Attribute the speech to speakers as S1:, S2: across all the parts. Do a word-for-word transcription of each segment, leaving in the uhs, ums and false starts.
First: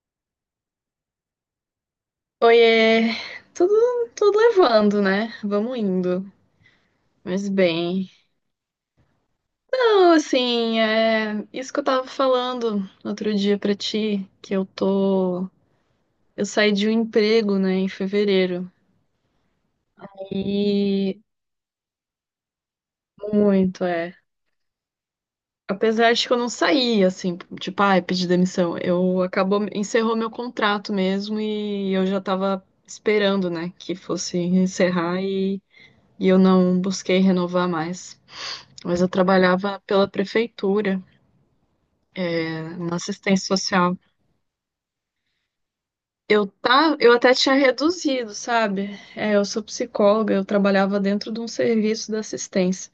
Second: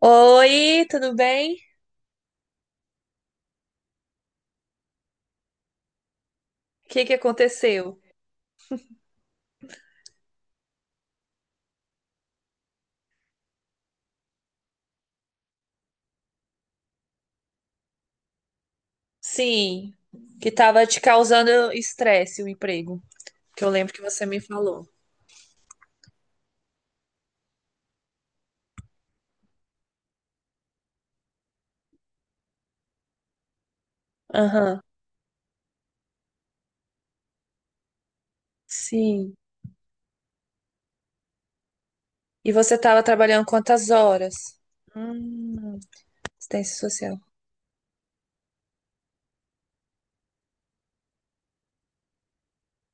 S1: Oi, tudo bem?
S2: Oiê, tudo, tudo levando, né? Vamos indo.
S1: O que que
S2: Mas
S1: aconteceu?
S2: bem. Não, assim, é isso que eu tava falando no outro dia pra ti, que eu tô. Eu saí de um emprego, né, em fevereiro.
S1: Sim, que tava te
S2: E
S1: causando estresse o emprego, que eu
S2: muito,
S1: lembro que
S2: é.
S1: você me falou.
S2: Apesar de que eu não saí, assim, tipo, ai, pedi demissão. Eu acabou, encerrou meu contrato mesmo e eu já tava esperando, né, que fosse
S1: Aham,
S2: encerrar e, e eu não busquei renovar mais. Mas eu
S1: sim.
S2: trabalhava pela prefeitura,
S1: E
S2: é,
S1: você
S2: na
S1: tava trabalhando
S2: assistência
S1: quantas
S2: social.
S1: horas? Hum,
S2: Eu,
S1: assistência
S2: tá, eu
S1: social.
S2: até tinha reduzido, sabe? É, eu sou psicóloga, eu trabalhava dentro de um serviço de assistência.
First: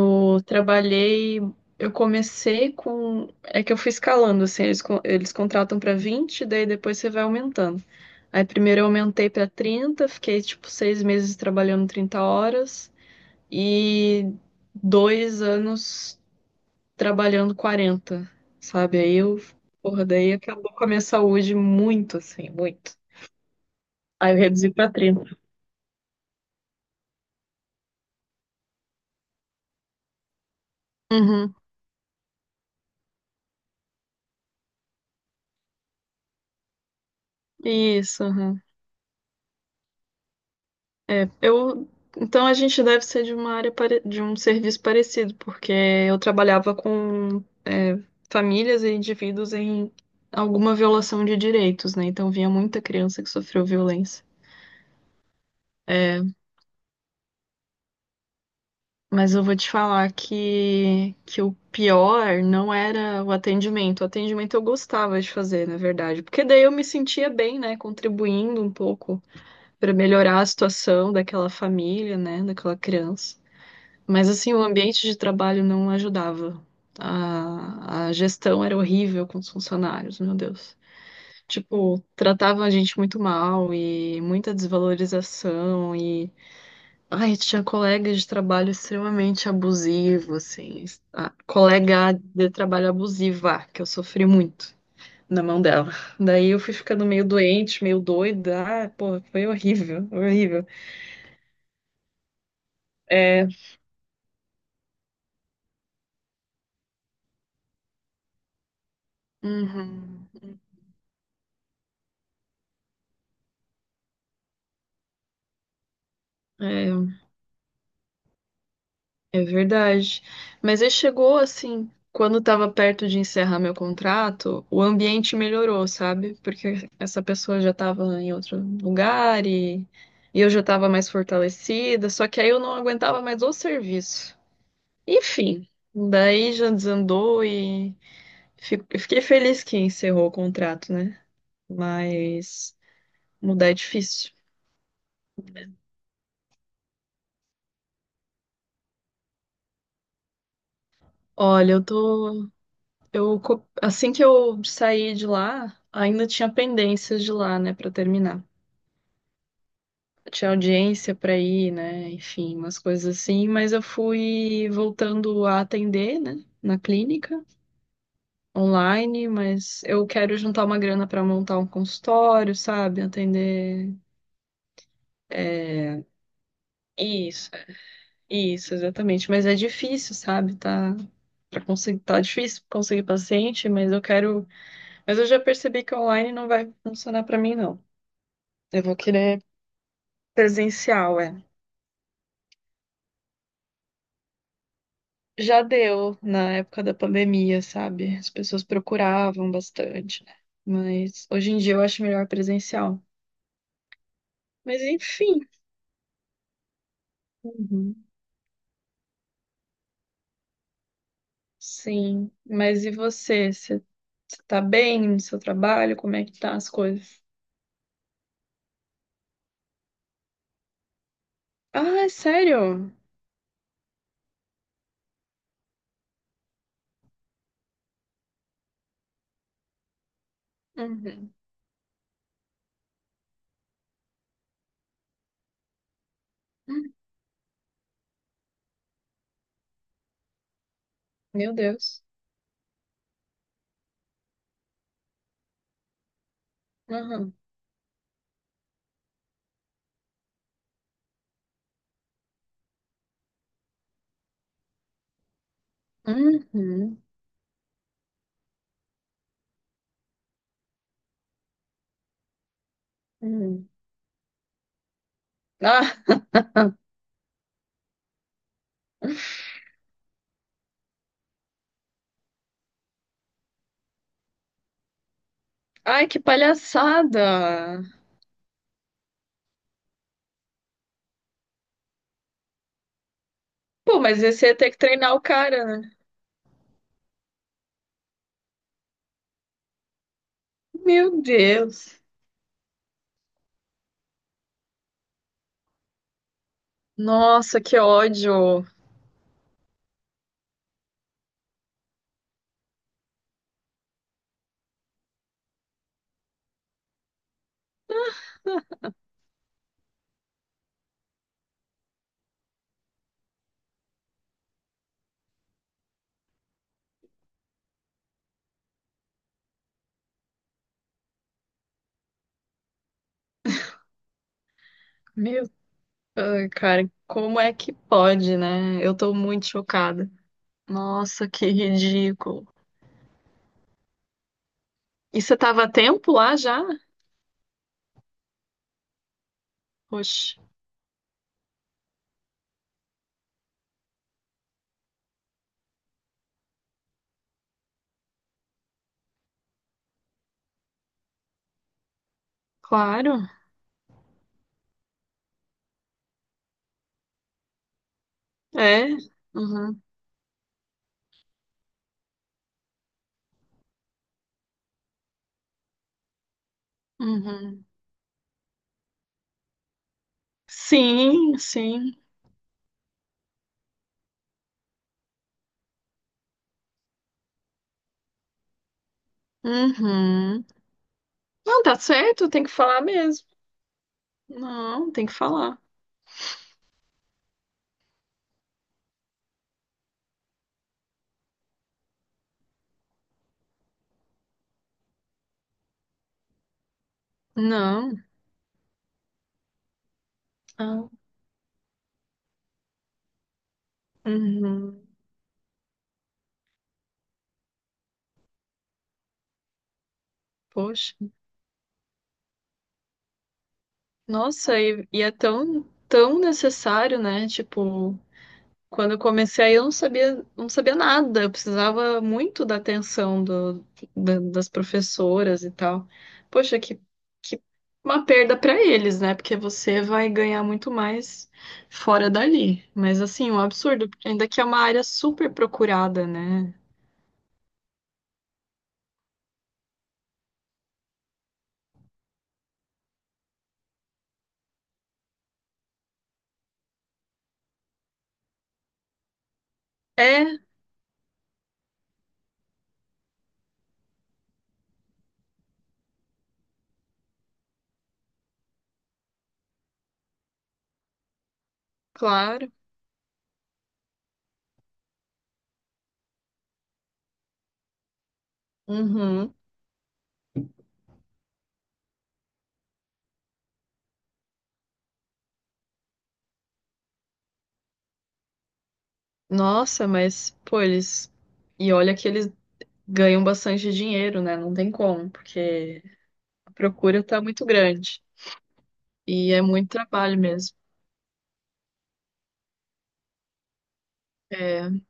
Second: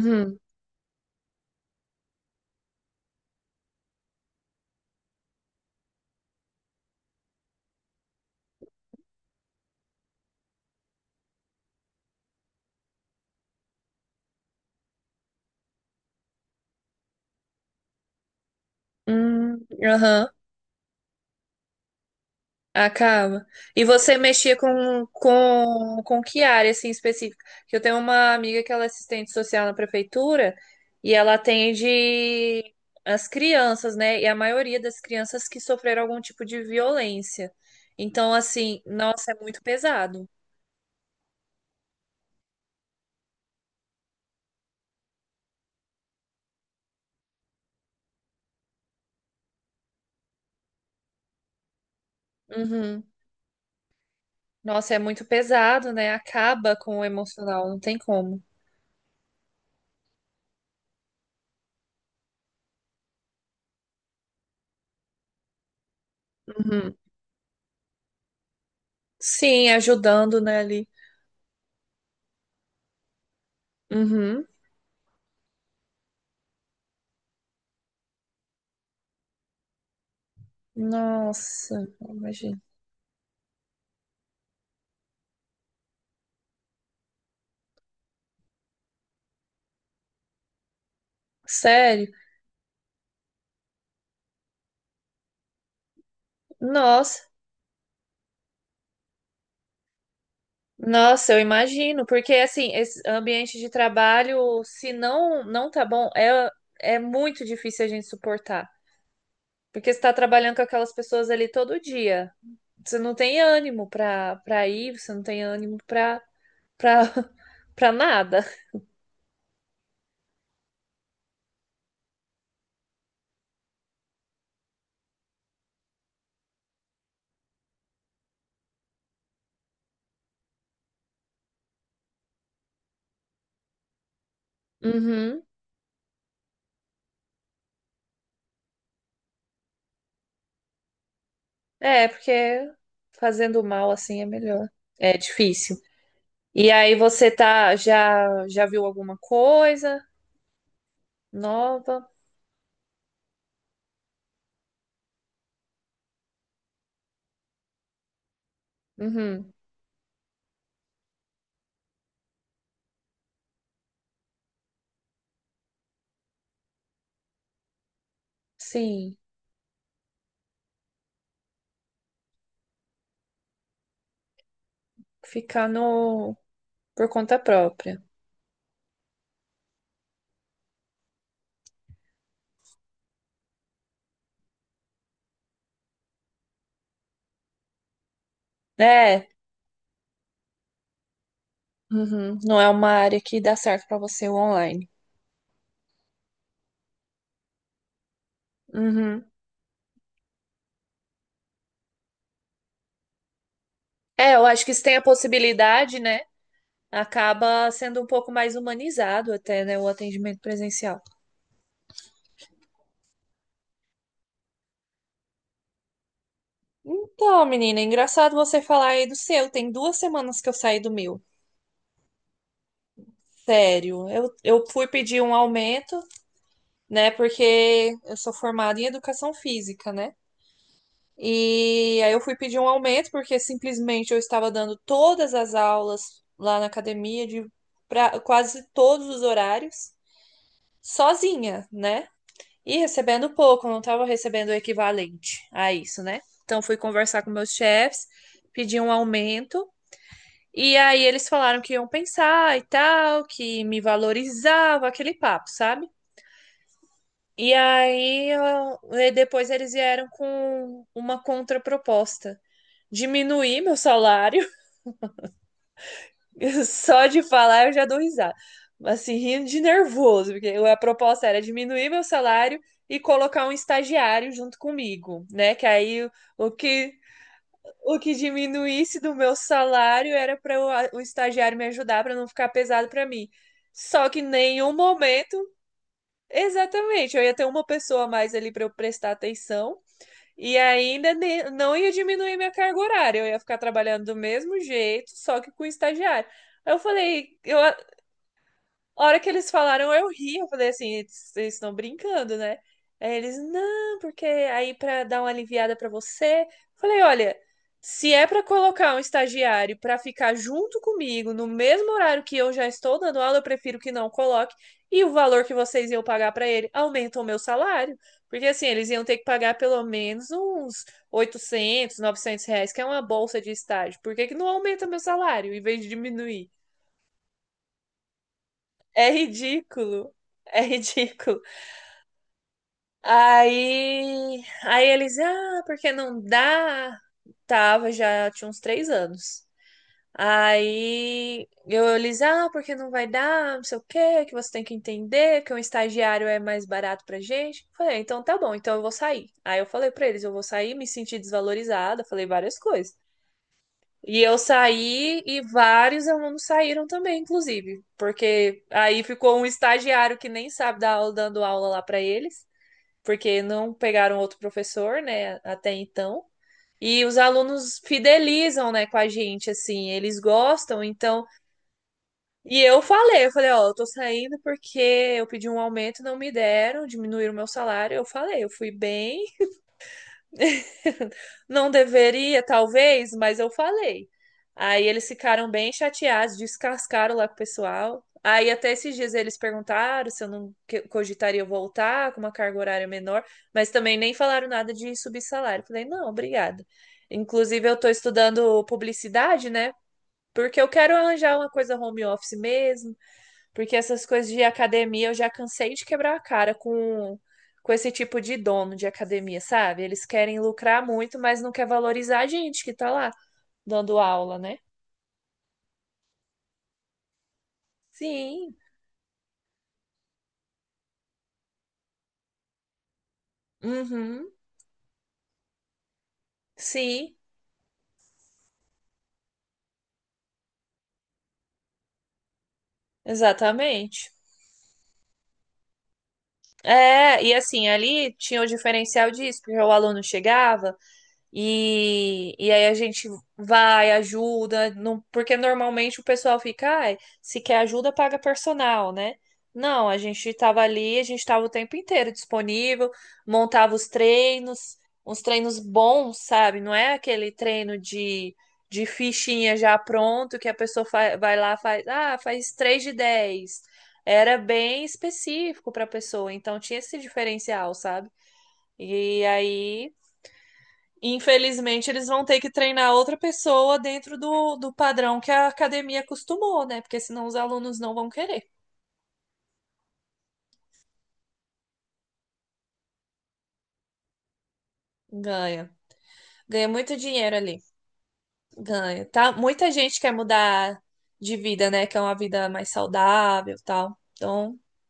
S1: Uhum.
S2: trabalhei, eu comecei com. É que eu fui escalando, assim, eles, con- eles contratam para vinte, daí depois você vai aumentando. Aí primeiro eu aumentei para trinta, fiquei tipo seis meses trabalhando trinta horas e dois anos trabalhando quarenta, sabe? Aí eu,
S1: Hum,
S2: porra,
S1: aham.
S2: daí acabou com a minha saúde muito, assim, muito.
S1: Acaba. E você
S2: Aí eu
S1: mexia
S2: reduzi pra
S1: com,
S2: trinta.
S1: com, com que área, assim, específica? Que eu tenho uma amiga que ela é assistente social na prefeitura e ela
S2: Uhum.
S1: atende as crianças, né? E a maioria das crianças que sofreram algum tipo de violência.
S2: Isso,
S1: Então,
S2: uhum.
S1: assim, nossa, é muito pesado.
S2: É, eu. Então a gente deve ser de uma área pare- de um serviço parecido, porque eu trabalhava com é, famílias e indivíduos em alguma violação de direitos, né? Então vinha muita
S1: Uhum.
S2: criança que sofreu violência.
S1: Nossa, é muito pesado, né?
S2: É,
S1: Acaba com o emocional, não tem como.
S2: mas eu vou te falar que, que o pior não era o atendimento. O atendimento eu gostava de fazer, na verdade, porque daí eu me
S1: Uhum.
S2: sentia bem, né, contribuindo um pouco
S1: Sim,
S2: para
S1: ajudando,
S2: melhorar a
S1: né, ali.
S2: situação daquela família, né, daquela criança. Mas
S1: Uhum.
S2: assim, o ambiente de trabalho não ajudava. A, a gestão era horrível com os funcionários, meu Deus.
S1: Nossa,
S2: Tipo,
S1: imagina.
S2: tratavam a gente muito mal e muita desvalorização e ai, tinha colegas de trabalho extremamente abusivo, assim. A
S1: Sério?
S2: colega de trabalho abusiva, que eu sofri muito na mão dela. Daí eu fui ficando meio
S1: Nossa.
S2: doente, meio doida. Ah, pô, foi horrível, horrível.
S1: Nossa, eu imagino, porque assim, esse
S2: É,
S1: ambiente de trabalho, se não não tá bom, é, é muito difícil a gente suportar. Porque você tá
S2: uhum.
S1: trabalhando com aquelas pessoas ali todo dia. Você não tem ânimo pra, pra ir, você não tem ânimo pra, pra,
S2: É,
S1: pra nada.
S2: é verdade. Mas aí chegou assim, quando estava perto de encerrar meu contrato, o ambiente melhorou, sabe? Porque essa pessoa já estava em outro lugar e, e eu já estava mais fortalecida, só que aí eu não aguentava mais o serviço.
S1: Uhum.
S2: Enfim, daí já desandou e fi- eu fiquei feliz que encerrou o contrato, né?
S1: É, porque
S2: Mas
S1: fazendo
S2: mudar é
S1: mal assim é
S2: difícil.
S1: melhor. É difícil. E aí você tá, já, já viu alguma coisa
S2: Olha, eu
S1: nova?
S2: tô. Eu, co- assim que eu saí de lá, ainda tinha pendências de lá, né, pra terminar.
S1: Uhum.
S2: Tinha audiência pra ir, né, enfim, umas coisas assim, mas eu fui voltando a atender, né, na clínica,
S1: Sim,
S2: online, mas eu quero juntar uma grana pra montar um consultório, sabe, atender.
S1: ficar
S2: É...
S1: no. Por conta
S2: Isso,
S1: própria.
S2: isso, exatamente. Mas é difícil, sabe, tá. Pra conseguir, tá difícil conseguir paciente, mas eu quero. Mas eu já percebi que online não vai funcionar pra mim, não. Eu vou
S1: É,
S2: querer presencial, é.
S1: uhum, não é uma área que dá certo para você o online.
S2: Já deu na época da pandemia, sabe? As pessoas
S1: Uhum.
S2: procuravam bastante, né? Mas hoje em dia eu acho melhor presencial.
S1: É, eu acho que
S2: Mas
S1: se tem a
S2: enfim.
S1: possibilidade, né? Acaba sendo
S2: Uhum.
S1: um pouco mais humanizado até, né, o atendimento presencial.
S2: Sim. Mas e você? Você tá bem no seu trabalho? Como é que tá as coisas?
S1: Então, menina, é engraçado você falar aí do seu. Tem duas semanas que eu saí do meu.
S2: Ah, é sério?
S1: Sério, eu, eu fui pedir um aumento, né? Porque eu sou formada em educação física, né?
S2: Uhum.
S1: E aí eu fui pedir um aumento, porque simplesmente eu estava dando todas as aulas lá na
S2: Hum,
S1: academia, de pra- quase todos os horários,
S2: meu
S1: sozinha,
S2: Deus.
S1: né? E recebendo pouco, eu não estava recebendo o equivalente a isso, né? Então fui conversar com
S2: Uhum.
S1: meus chefes, pedi um aumento, e aí eles falaram que iam pensar e tal, que me valorizava, aquele papo, sabe?
S2: Uhum.
S1: E aí eu- e depois eles vieram com uma contraproposta. Diminuir
S2: Uhum.
S1: meu salário.
S2: Ah,
S1: Só de falar eu já dou risada. Assim, rindo de nervoso, porque a proposta era diminuir meu salário e colocar um estagiário junto comigo, né? Que aí
S2: ai,
S1: o
S2: que
S1: o que
S2: palhaçada!
S1: o que diminuísse do meu salário era para o estagiário me ajudar para não ficar pesado para mim.
S2: Pô,
S1: Só que
S2: mas
S1: em
S2: você ia ter
S1: nenhum
S2: que treinar o
S1: momento,
S2: cara, né?
S1: exatamente, eu ia ter uma pessoa a mais ali para eu prestar atenção. E ainda
S2: Meu
S1: ne- não ia
S2: Deus.
S1: diminuir minha carga horária, eu ia ficar trabalhando do mesmo jeito, só que com estagiário. Aí Eu falei, eu,
S2: Nossa, que ódio.
S1: A hora que eles falaram, eu ri, eu falei assim, eles eles estão brincando, né? Aí eles, não, porque aí pra dar uma aliviada pra você. Falei, olha, se é pra colocar um estagiário pra ficar junto comigo no mesmo horário que eu já estou dando aula, eu prefiro que não coloque. E o valor que vocês iam pagar pra ele aumenta o meu salário. Porque assim, eles iam ter que pagar pelo menos uns oitocentos, novecentos reais, que é uma bolsa de estágio. Por que que não aumenta meu
S2: Meu,
S1: salário em vez de
S2: ai,
S1: diminuir?
S2: cara, como é que pode, né? Eu
S1: É
S2: tô muito chocada.
S1: ridículo. É
S2: Nossa,
S1: ridículo.
S2: que ridículo.
S1: Aí, aí eles,
S2: E você
S1: ah,
S2: tava a
S1: porque
S2: tempo
S1: não
S2: lá já?
S1: dá? Tava, já tinha uns três anos.
S2: Poxa,
S1: Aí eu, eles, ah, porque não vai dar, não sei o quê, que você tem que entender que um estagiário é mais barato pra gente. Falei: "Ah, então tá bom, então eu vou sair." Aí eu falei pra eles, eu vou sair, me senti desvalorizada, falei várias coisas.
S2: claro.
S1: E eu saí e vários alunos saíram também, inclusive, porque
S2: É.
S1: aí ficou um
S2: Uhum,
S1: estagiário que nem sabe dar aula, dando aula lá para eles, porque não pegaram outro professor, né, até então. E os
S2: uhum.
S1: alunos fidelizam, né, com a gente, assim, eles gostam, então.
S2: Sim, sim.
S1: E eu falei, eu falei, ó, eu tô saindo porque eu pedi um aumento, não me deram, diminuíram o meu salário. Eu falei, eu fui bem.
S2: Uhum. Não,
S1: Não
S2: tá certo,
S1: deveria,
S2: tem que falar
S1: talvez,
S2: mesmo.
S1: mas eu falei. Aí
S2: Não, tem
S1: eles
S2: que
S1: ficaram
S2: falar.
S1: bem chateados, descascaram lá com o pessoal. Aí até esses dias eles perguntaram se eu não que- cogitaria voltar com uma carga horária menor, mas também nem falaram nada de subir salário. Falei, não, obrigada. Inclusive, eu estou
S2: Não.
S1: estudando publicidade, né? Porque eu
S2: Ah,
S1: quero arranjar uma coisa home office mesmo. Porque essas coisas de
S2: uhum.
S1: academia eu já cansei de quebrar a cara com, com esse tipo de dono de academia, sabe? Eles querem lucrar
S2: Poxa.
S1: muito, mas não quer valorizar a gente que tá lá dando aula, né?
S2: Nossa, e, e é tão, tão necessário, né? Tipo,
S1: Sim.
S2: quando eu comecei aí, eu não sabia, não sabia nada. Eu precisava muito da atenção do, da-
S1: Uhum.
S2: das professoras e tal. Poxa, que,
S1: Sim,
S2: que uma perda para eles, né? Porque você vai ganhar muito mais fora dali. Mas assim, um absurdo, porque
S1: exatamente.
S2: ainda que é uma área super procurada, né?
S1: É, e assim, ali tinha o diferencial disso, porque o aluno chegava, E, e aí a gente vai, ajuda, não, porque normalmente o pessoal fica, ai, se quer ajuda, paga personal, né? Não, a gente
S2: É,
S1: estava ali, a gente estava o tempo inteiro disponível, montava os treinos, uns treinos bons, sabe? Não é aquele treino de, de fichinha já pronto que a pessoa fa- vai lá faz, ah,
S2: claro.
S1: faz três de dez. Era bem específico para a pessoa, então tinha esse diferencial, sabe? E
S2: Uhum.
S1: aí, infelizmente, eles vão ter que treinar outra pessoa dentro do, do padrão que a academia acostumou, né? Porque senão os alunos não vão querer.
S2: Nossa, mas, pô, eles. E olha que eles ganham bastante dinheiro, né? Não tem como,
S1: Ganha.
S2: porque a
S1: Ganha muito
S2: procura tá
S1: dinheiro
S2: muito
S1: ali.
S2: grande.
S1: Ganha. Tá?
S2: E é muito
S1: Muita gente quer
S2: trabalho mesmo.
S1: mudar de vida, né? Quer uma vida mais saudável e tal. Então,
S2: É.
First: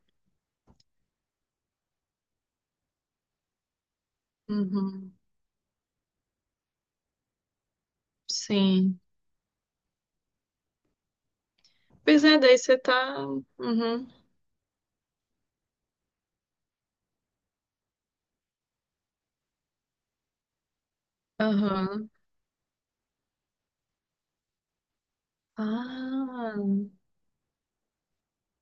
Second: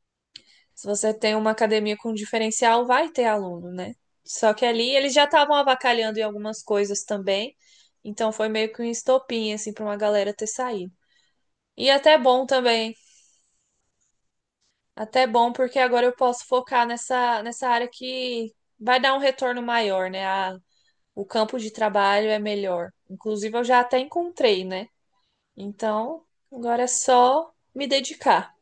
S1: se você tem uma academia com diferencial, vai ter aluno, né? Só que ali eles
S2: Uhum.
S1: já estavam avacalhando em algumas coisas também. Então foi meio que um
S2: Sim.
S1: estopim, assim, pra uma galera ter saído. E até
S2: Pois é,
S1: bom
S2: daí você
S1: também.
S2: tá. Uhum.
S1: Até bom, porque agora eu posso focar nessa, nessa área que vai dar um retorno maior, né? A- o campo de
S2: Aham.
S1: trabalho é melhor. Inclusive, eu já até encontrei, né? Então,
S2: Ah.
S1: agora é só me dedicar.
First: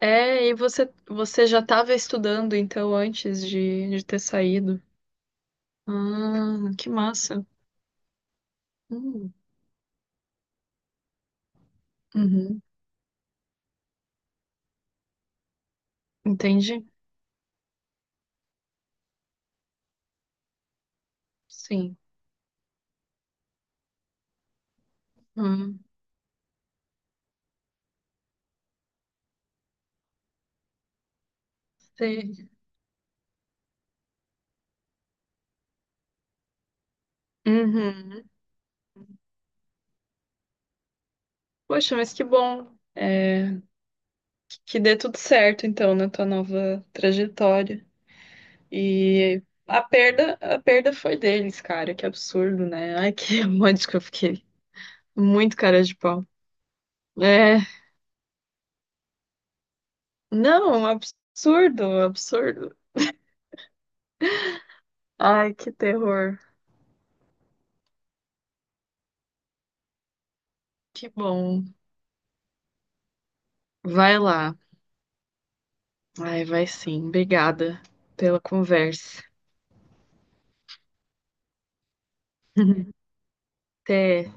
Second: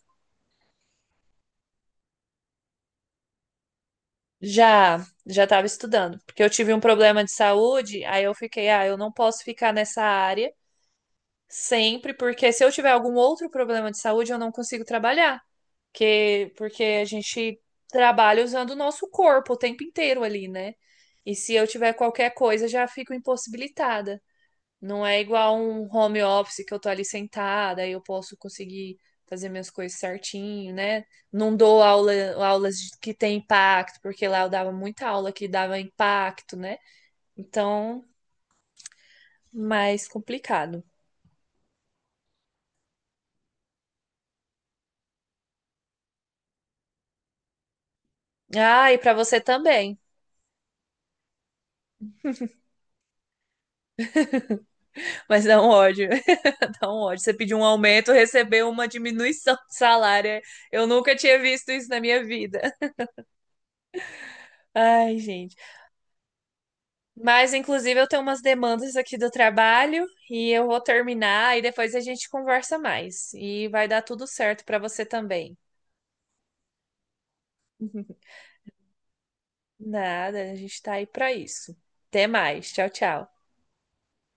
S2: É, e você, você já estava estudando então antes de, de ter saído.
S1: Já, já estava estudando, porque eu
S2: Ah,
S1: tive um
S2: que
S1: problema de
S2: massa.
S1: saúde, aí eu fiquei, ah, eu não
S2: Hum.
S1: posso ficar nessa área sempre, porque
S2: Uhum.
S1: se eu tiver algum outro problema de saúde, eu não consigo trabalhar. Que, porque
S2: Entendi.
S1: a gente trabalha usando o nosso corpo o tempo inteiro ali, né? E se eu tiver
S2: Sim.
S1: qualquer coisa, já fico impossibilitada. Não é igual
S2: Hum.
S1: um home office que eu tô ali sentada e eu posso conseguir fazer minhas coisas certinho, né? Não dou aula,
S2: Sei.
S1: aulas de- que tem impacto, porque lá eu dava muita aula que dava impacto, né? Então,
S2: Uhum.
S1: mais complicado.
S2: Poxa, mas que bom. É, que dê tudo certo então na tua nova trajetória.
S1: Ah, e pra você
S2: E a
S1: também.
S2: perda, a perda foi deles, cara. Que absurdo, né? Ai, que monte que eu fiquei.
S1: Mas
S2: Muito
S1: não
S2: cara de
S1: ódio.
S2: pau.
S1: Então, ótimo. Você pediu
S2: É,
S1: um aumento, recebeu uma diminuição de salário.
S2: não,
S1: Eu nunca tinha visto
S2: absurdo,
S1: isso na minha vida.
S2: absurdo.
S1: Ai,
S2: Ai,
S1: gente.
S2: que terror.
S1: Mas, inclusive, eu tenho umas demandas aqui do trabalho e eu vou
S2: Que
S1: terminar e
S2: bom.
S1: depois a gente conversa mais. E vai dar
S2: Vai
S1: tudo
S2: lá.
S1: certo para você também.
S2: Ai, vai sim. Obrigada pela conversa.
S1: Nada, a gente tá aí para isso. Até mais. Tchau, tchau.
S2: Até.